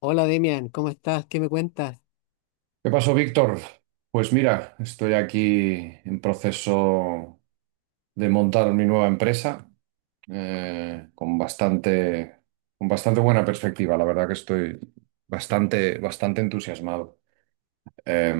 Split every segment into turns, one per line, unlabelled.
Hola Demian, ¿cómo estás? ¿Qué me cuentas?
¿Qué pasó, Víctor? Pues mira, estoy aquí en proceso de montar mi nueva empresa eh, con bastante, con bastante buena perspectiva. La verdad que estoy bastante, bastante entusiasmado. Eh,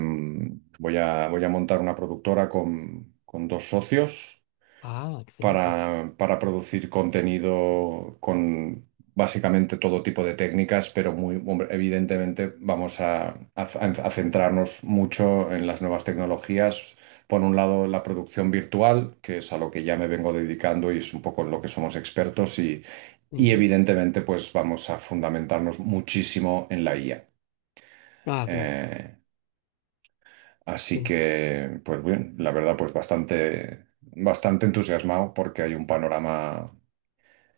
voy a montar una productora con dos socios
Ah, excelente.
para producir contenido con básicamente todo tipo de técnicas, pero hombre, evidentemente vamos a centrarnos mucho en las nuevas tecnologías. Por un lado, la producción virtual, que es a lo que ya me vengo dedicando y es un poco en lo que somos expertos, y
Ujú.
evidentemente, pues vamos a fundamentarnos muchísimo en la IA.
Ah, claro.
Eh, Así
El-
que, pues bien, la verdad, pues bastante, bastante entusiasmado porque hay un panorama.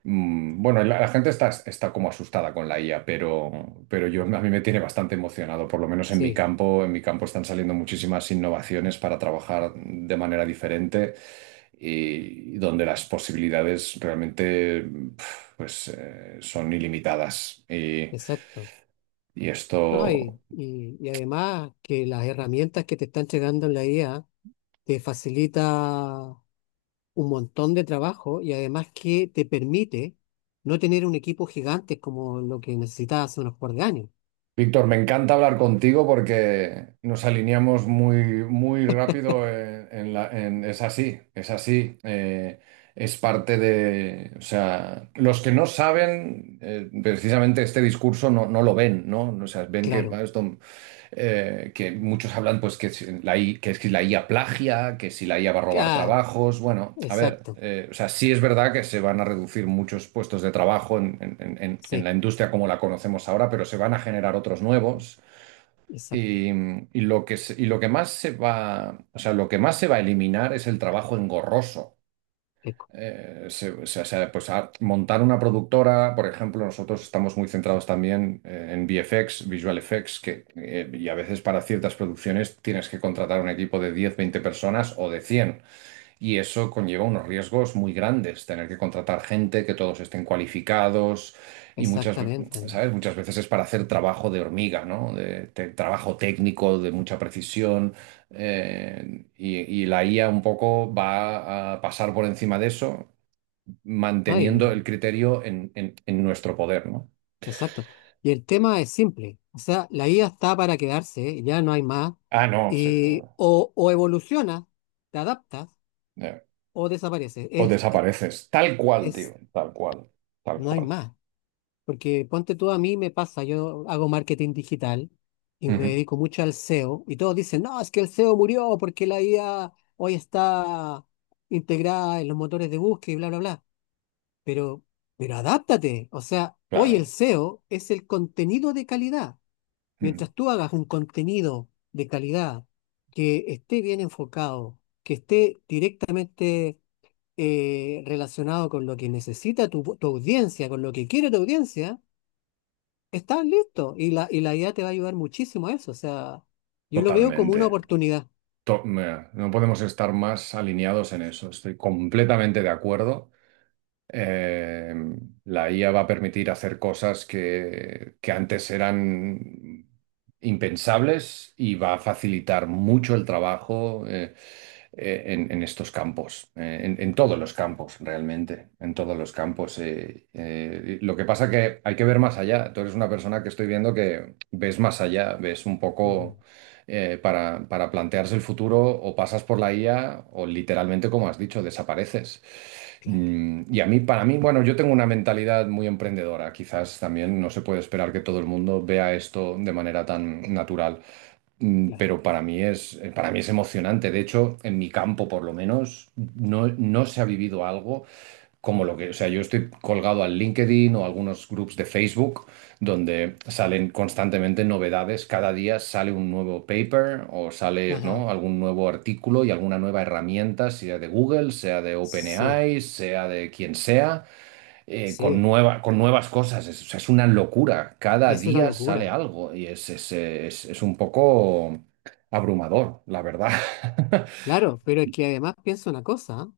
Bueno, la gente está como asustada con la IA, pero a mí me tiene bastante emocionado, por lo menos en mi
sí,
campo. En mi campo están saliendo muchísimas innovaciones para trabajar de manera diferente, y donde las posibilidades realmente, pues, son ilimitadas. Y,
exacto.
y
No,
esto,
y además que las herramientas que te están llegando en la IA te facilita un montón de trabajo y además que te permite no tener un equipo gigante como lo que necesitabas hace unos par de años.
Víctor, me encanta hablar contigo porque nos alineamos muy, muy rápido es así, es así. Es parte de, o sea, los que no saben, precisamente este discurso no lo ven, ¿no? O sea, ven que,
Claro.
esto, que muchos hablan pues que si la IA plagia, que si la IA va a robar
Ah,
trabajos. Bueno, a ver,
exacto.
o sea, sí es verdad que se van a reducir muchos puestos de trabajo en la
Sí,
industria como la conocemos ahora, pero se van a generar otros nuevos.
exacto.
Y, y lo que, y lo que más se va, o sea, lo que más se va a eliminar es el trabajo engorroso.
Eco-
Pues montar una productora, por ejemplo, nosotros estamos muy centrados también en VFX, Visual Effects, y a veces para ciertas producciones tienes que contratar un equipo de 10 20 personas o de 100, y eso conlleva unos riesgos muy grandes, tener que contratar gente, que todos estén cualificados, y
Exactamente.
¿sabes? Muchas veces es para hacer trabajo de hormiga, ¿no? Trabajo técnico, de mucha precisión. eh, y, y la IA un poco va a pasar por encima de eso, manteniendo
Ay.
el criterio en nuestro poder, ¿no?
Exacto. Y el tema es simple. O sea, la IA está para quedarse, ya no hay más.
Ah, no, sí.
Y o evoluciona, te adaptas
eh,
o desaparece.
O desapareces. Tal cual, tío.
Es,
Tal cual. Tal
no hay
cual.
más. Porque ponte tú, a mí me pasa, yo hago marketing digital y me
Ujú.
dedico mucho al SEO y todos dicen, no, es que el SEO murió porque la IA hoy está integrada en los motores de búsqueda y bla, bla, bla. Pero, pero adáptate. O sea, hoy el
Claro.
SEO es el contenido de calidad.
Ujú.
Mientras tú hagas un contenido de calidad que esté bien enfocado, que esté directamente relacionado con lo que necesita tu audiencia, con lo que quiere tu audiencia, estás listo. Y la IA te va a ayudar muchísimo a eso. O sea, yo lo veo como una
Totalmente.
oportunidad.
No podemos estar más alineados en eso. Estoy completamente de acuerdo. Eh, la IA va a permitir hacer cosas que antes eran impensables, y va a facilitar mucho el trabajo, en estos campos, en todos los campos realmente, en todos los campos. Lo que pasa que hay que ver más allá. Tú eres una persona que estoy viendo que ves más allá, ves un
Ujú.
poco, para plantearse el futuro, o pasas por la IA o literalmente, como has dicho, desapareces.
Claro,
Y para mí, bueno, yo tengo una mentalidad muy emprendedora. Quizás también no se puede esperar que todo el mundo vea esto de manera tan natural.
claro.
Pero para mí es emocionante. De hecho, en mi campo, por lo menos, no se ha vivido algo como lo que, o sea, yo estoy colgado al LinkedIn o a algunos groups de Facebook donde salen constantemente novedades. Cada día sale un nuevo paper o sale,
Ajá.
¿no?, algún nuevo artículo y alguna nueva herramienta, sea de Google, sea de
Sí.
OpenAI, sea de quien sea, con
Sí,
nueva, con nuevas cosas. O sea, es una locura. Cada
es una
día sale
locura.
algo y es un poco abrumador, la verdad.
Claro, pero es que además pienso una cosa,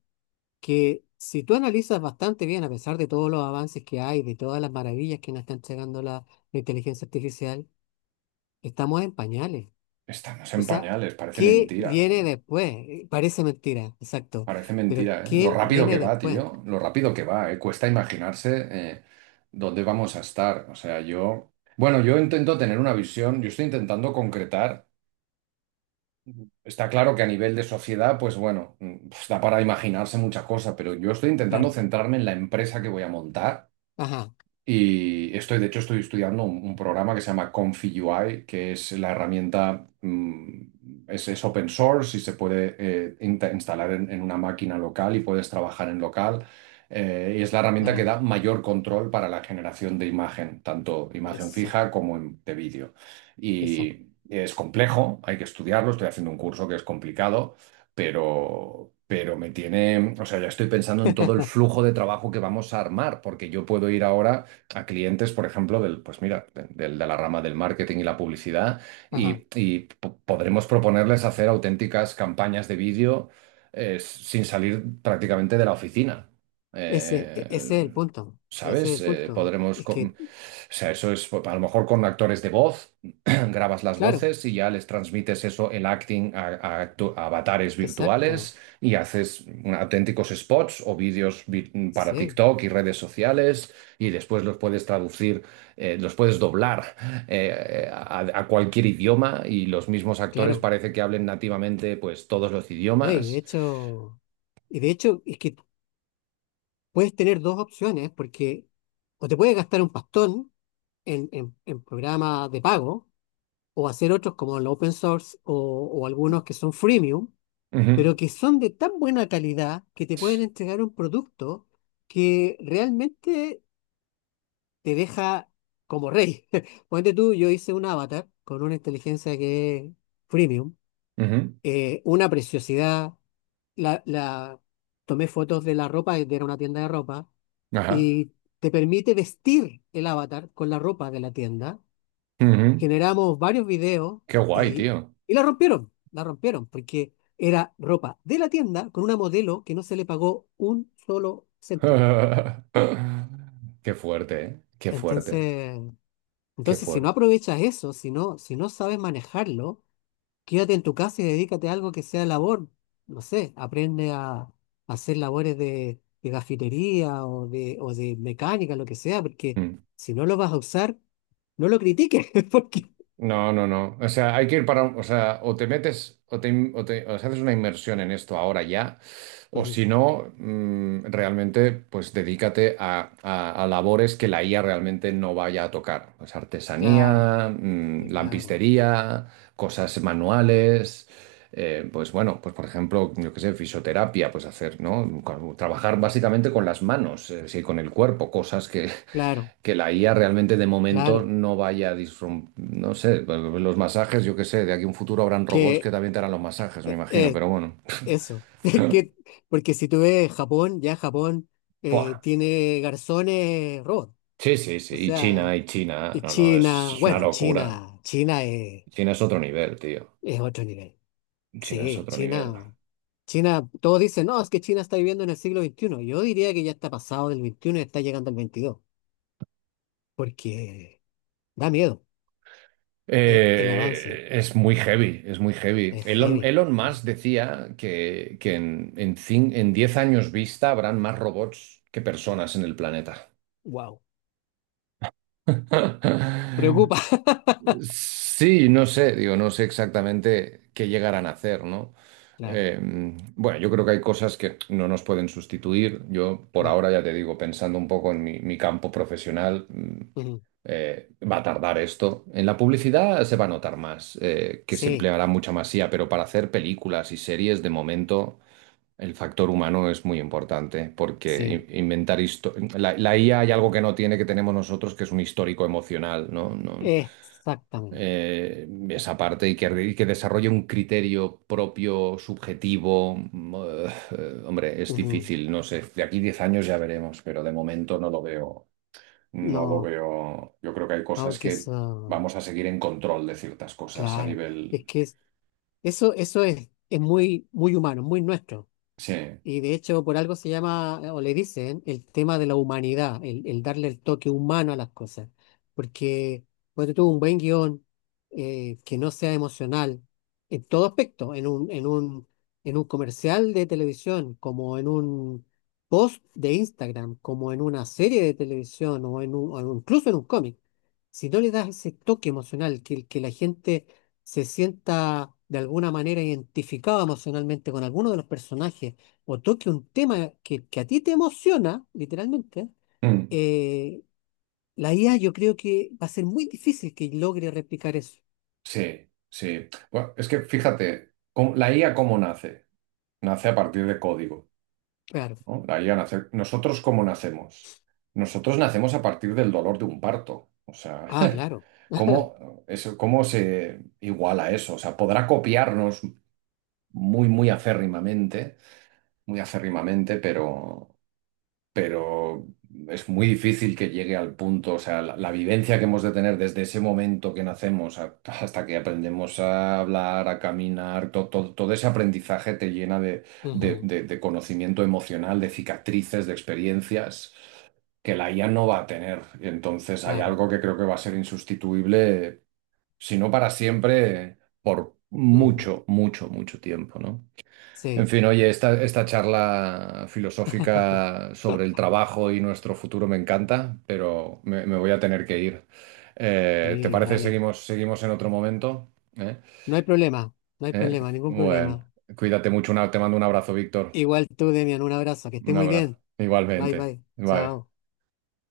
que si tú analizas bastante bien, a pesar de todos los avances que hay, de todas las maravillas que nos está entregando la inteligencia artificial, estamos en pañales.
Estamos en
O sea,
pañales, parece
¿qué
mentira.
viene después? Parece mentira, exacto.
Parece
Pero
mentira, ¿eh? Lo
¿qué
rápido que
viene
va,
después?
tío, lo rápido que va, ¿eh? Cuesta imaginarse dónde vamos a estar. O sea, yo, bueno, yo intento tener una visión, yo estoy intentando concretar. Ujú. Está claro que a nivel de sociedad, pues bueno, pues da para imaginarse muchas cosas, pero yo estoy intentando
Claro.
centrarme en la empresa que voy a montar.
Ajá,
Y de hecho, estoy estudiando un programa que se llama Confi UI, que es la herramienta, es open source, y se puede instalar en una máquina local y puedes trabajar en local. Y es la herramienta que
bueno,
da mayor control para la generación de imagen, tanto imagen
eso,
fija como de vídeo.
exacto.
Y es complejo, hay que estudiarlo, estoy haciendo un curso que es complicado, pero me tiene, o sea, ya estoy pensando en todo el flujo de trabajo que vamos a armar, porque yo puedo ir ahora a clientes, por ejemplo, pues mira, de la rama del marketing y la publicidad,
Ajá.
y podremos proponerles hacer auténticas campañas de vídeo sin salir prácticamente de la oficina.
Ese es el
Eh,
punto. Ese es
¿Sabes?
el punto.
O sea, eso es, a lo mejor con actores de voz, grabas las
Claro,
voces y ya les transmites eso, el acting, a avatares
exacto.
virtuales, y haces auténticos spots o vídeos para
Sí,
TikTok y redes sociales, y después los puedes traducir, los puedes doblar a cualquier idioma, y los mismos actores
claro.
parece que hablen nativamente pues todos los
No, y de
idiomas.
hecho, es que puedes tener dos opciones, porque o te puedes gastar un pastón en programas de pago, o hacer otros como el open source o algunos que son freemium,
Ujú.
pero que son de tan buena calidad que te pueden entregar un producto que realmente te deja como rey. Ponte tú, yo hice un avatar con una inteligencia que es freemium,
Ujú.
una preciosidad la, la- tomé fotos de la ropa, era una tienda de ropa,
Ajá.
y te permite vestir el avatar con la ropa de la tienda.
Ujú.
Generamos varios videos
Qué guay,
y,
tío.
la rompieron, porque era ropa de la tienda con una modelo que no se le pagó un solo céntimo.
Qué fuerte, ¿eh? Qué fuerte,
Entonces,
qué
entonces si no
fuerte.
aprovechas eso, si no sabes manejarlo, quédate en tu casa y dedícate a algo que sea labor. No sé, aprende a hacer labores de gafitería o de mecánica, lo que sea, porque
Mm.
si no lo vas a usar, no lo critiques, porque...
No, no, no. O sea, hay que ir o sea, o te metes, o te, o sea, haces una inmersión en esto ahora ya, o
Ujú.
si no, realmente, pues dedícate a labores que la IA realmente no vaya a tocar. Pues
Claro,
artesanía,
claro,
lampistería, cosas manuales. Pues bueno, pues por ejemplo, yo qué sé, fisioterapia, pues hacer, ¿no? Trabajar básicamente con las manos, sí, con el cuerpo, cosas que
claro,
que la IA realmente de momento
claro.
no vaya a no sé, los masajes, yo qué sé, de aquí a un futuro habrán robots que
Que
también te harán los masajes, me
eh,
imagino,
eh,
pero bueno.
eso, que, porque si tú ves Japón, ya Japón
Buah.
tiene garzones robots.
Sí, sí, sí,
O sea,
Y China,
y
no, no, es,
China,
es una
bueno,
locura.
China
China es otro nivel, tío.
es otro nivel.
China es
Sí,
otro nivel.
China. China, todos dicen, no, es que China está viviendo en el siglo veintiuno. Yo diría que ya está pasado del veintiuno y está llegando al veintidós, porque da miedo. El avance
Es muy heavy, es muy heavy.
es
Elon,
heavy.
Elon Musk decía que en 10 años vista habrán más robots que personas en el planeta.
Wow. Preocupa.
Sí, no sé, digo, no sé exactamente qué llegarán a hacer, ¿no?
Claro,
Eh, bueno, yo creo que hay cosas que no nos pueden sustituir. Yo, por
no.
ahora, ya te digo, pensando un poco en mi campo profesional,
Ujú.
va a tardar esto. En la publicidad se va a notar más, que se
Sí,
empleará mucha más IA, pero para hacer películas y series, de momento, el factor humano es muy importante, porque
sí,
la IA hay algo que no tiene, que tenemos nosotros, que es un histórico emocional, ¿no? No,
exactamente.
esa parte, y que desarrolle un criterio propio, subjetivo. Hombre, es
Ujú.
difícil, no sé. De aquí 10 años ya veremos, pero de momento no lo veo. No lo
No,
veo. Yo creo que hay
no,
cosas
porque
que
eso,
vamos a seguir en control de ciertas cosas a
claro, es
nivel.
que es- eso, eso es muy, muy humano, muy nuestro.
Sí.
Y de hecho, por algo se llama, o le dicen, el tema de la humanidad, el darle el toque humano a las cosas. Porque cuando tú un buen guión que no sea emocional en todo aspecto, en un comercial de televisión, como en un post de Instagram, como en una serie de televisión en un, incluso en un cómic, si no le das ese toque emocional, que la gente se sienta de alguna manera identificada emocionalmente con alguno de los personajes, o toque un tema que a ti te emociona, literalmente,
Mm,
eh, la IA yo creo que va a ser muy difícil que logre replicar eso.
sí, sí. Bueno, es que fíjate, ¿ la IA cómo nace? Nace a partir de código.
Claro.
¿No? Ahí a nacer. ¿Nosotros cómo nacemos? Nosotros nacemos a partir del dolor de un parto. O sea,
Ah, claro.
¿cómo, eso, cómo se iguala eso? O sea, podrá copiarnos muy, muy acérrimamente, pero es muy difícil que llegue al punto, o sea, la vivencia que hemos de tener desde ese momento que nacemos hasta que aprendemos a hablar, a caminar, todo ese aprendizaje te llena de, de-
Ujú,
de- de conocimiento emocional, de cicatrices, de experiencias que la IA no va a tener. Entonces hay
claro.
algo que creo que va a ser insustituible, si no para siempre, por
Ujú.
mucho, mucho, mucho tiempo, ¿no? En
Sí,
fin, oye, esta charla filosófica sobre el trabajo y nuestro futuro me encanta, pero me voy a tener que ir. ¿Te
sí,
parece
dale.
seguimos en otro momento? ¿Eh?
No hay problema, no hay
¿Eh?
problema, ningún
Bueno,
problema.
cuídate mucho, te mando un abrazo, Víctor.
Igual tú, Demian, un abrazo, que estés
Un
muy
abrazo.
bien. Bye,
Igualmente.
bye.
Bye.
Chao.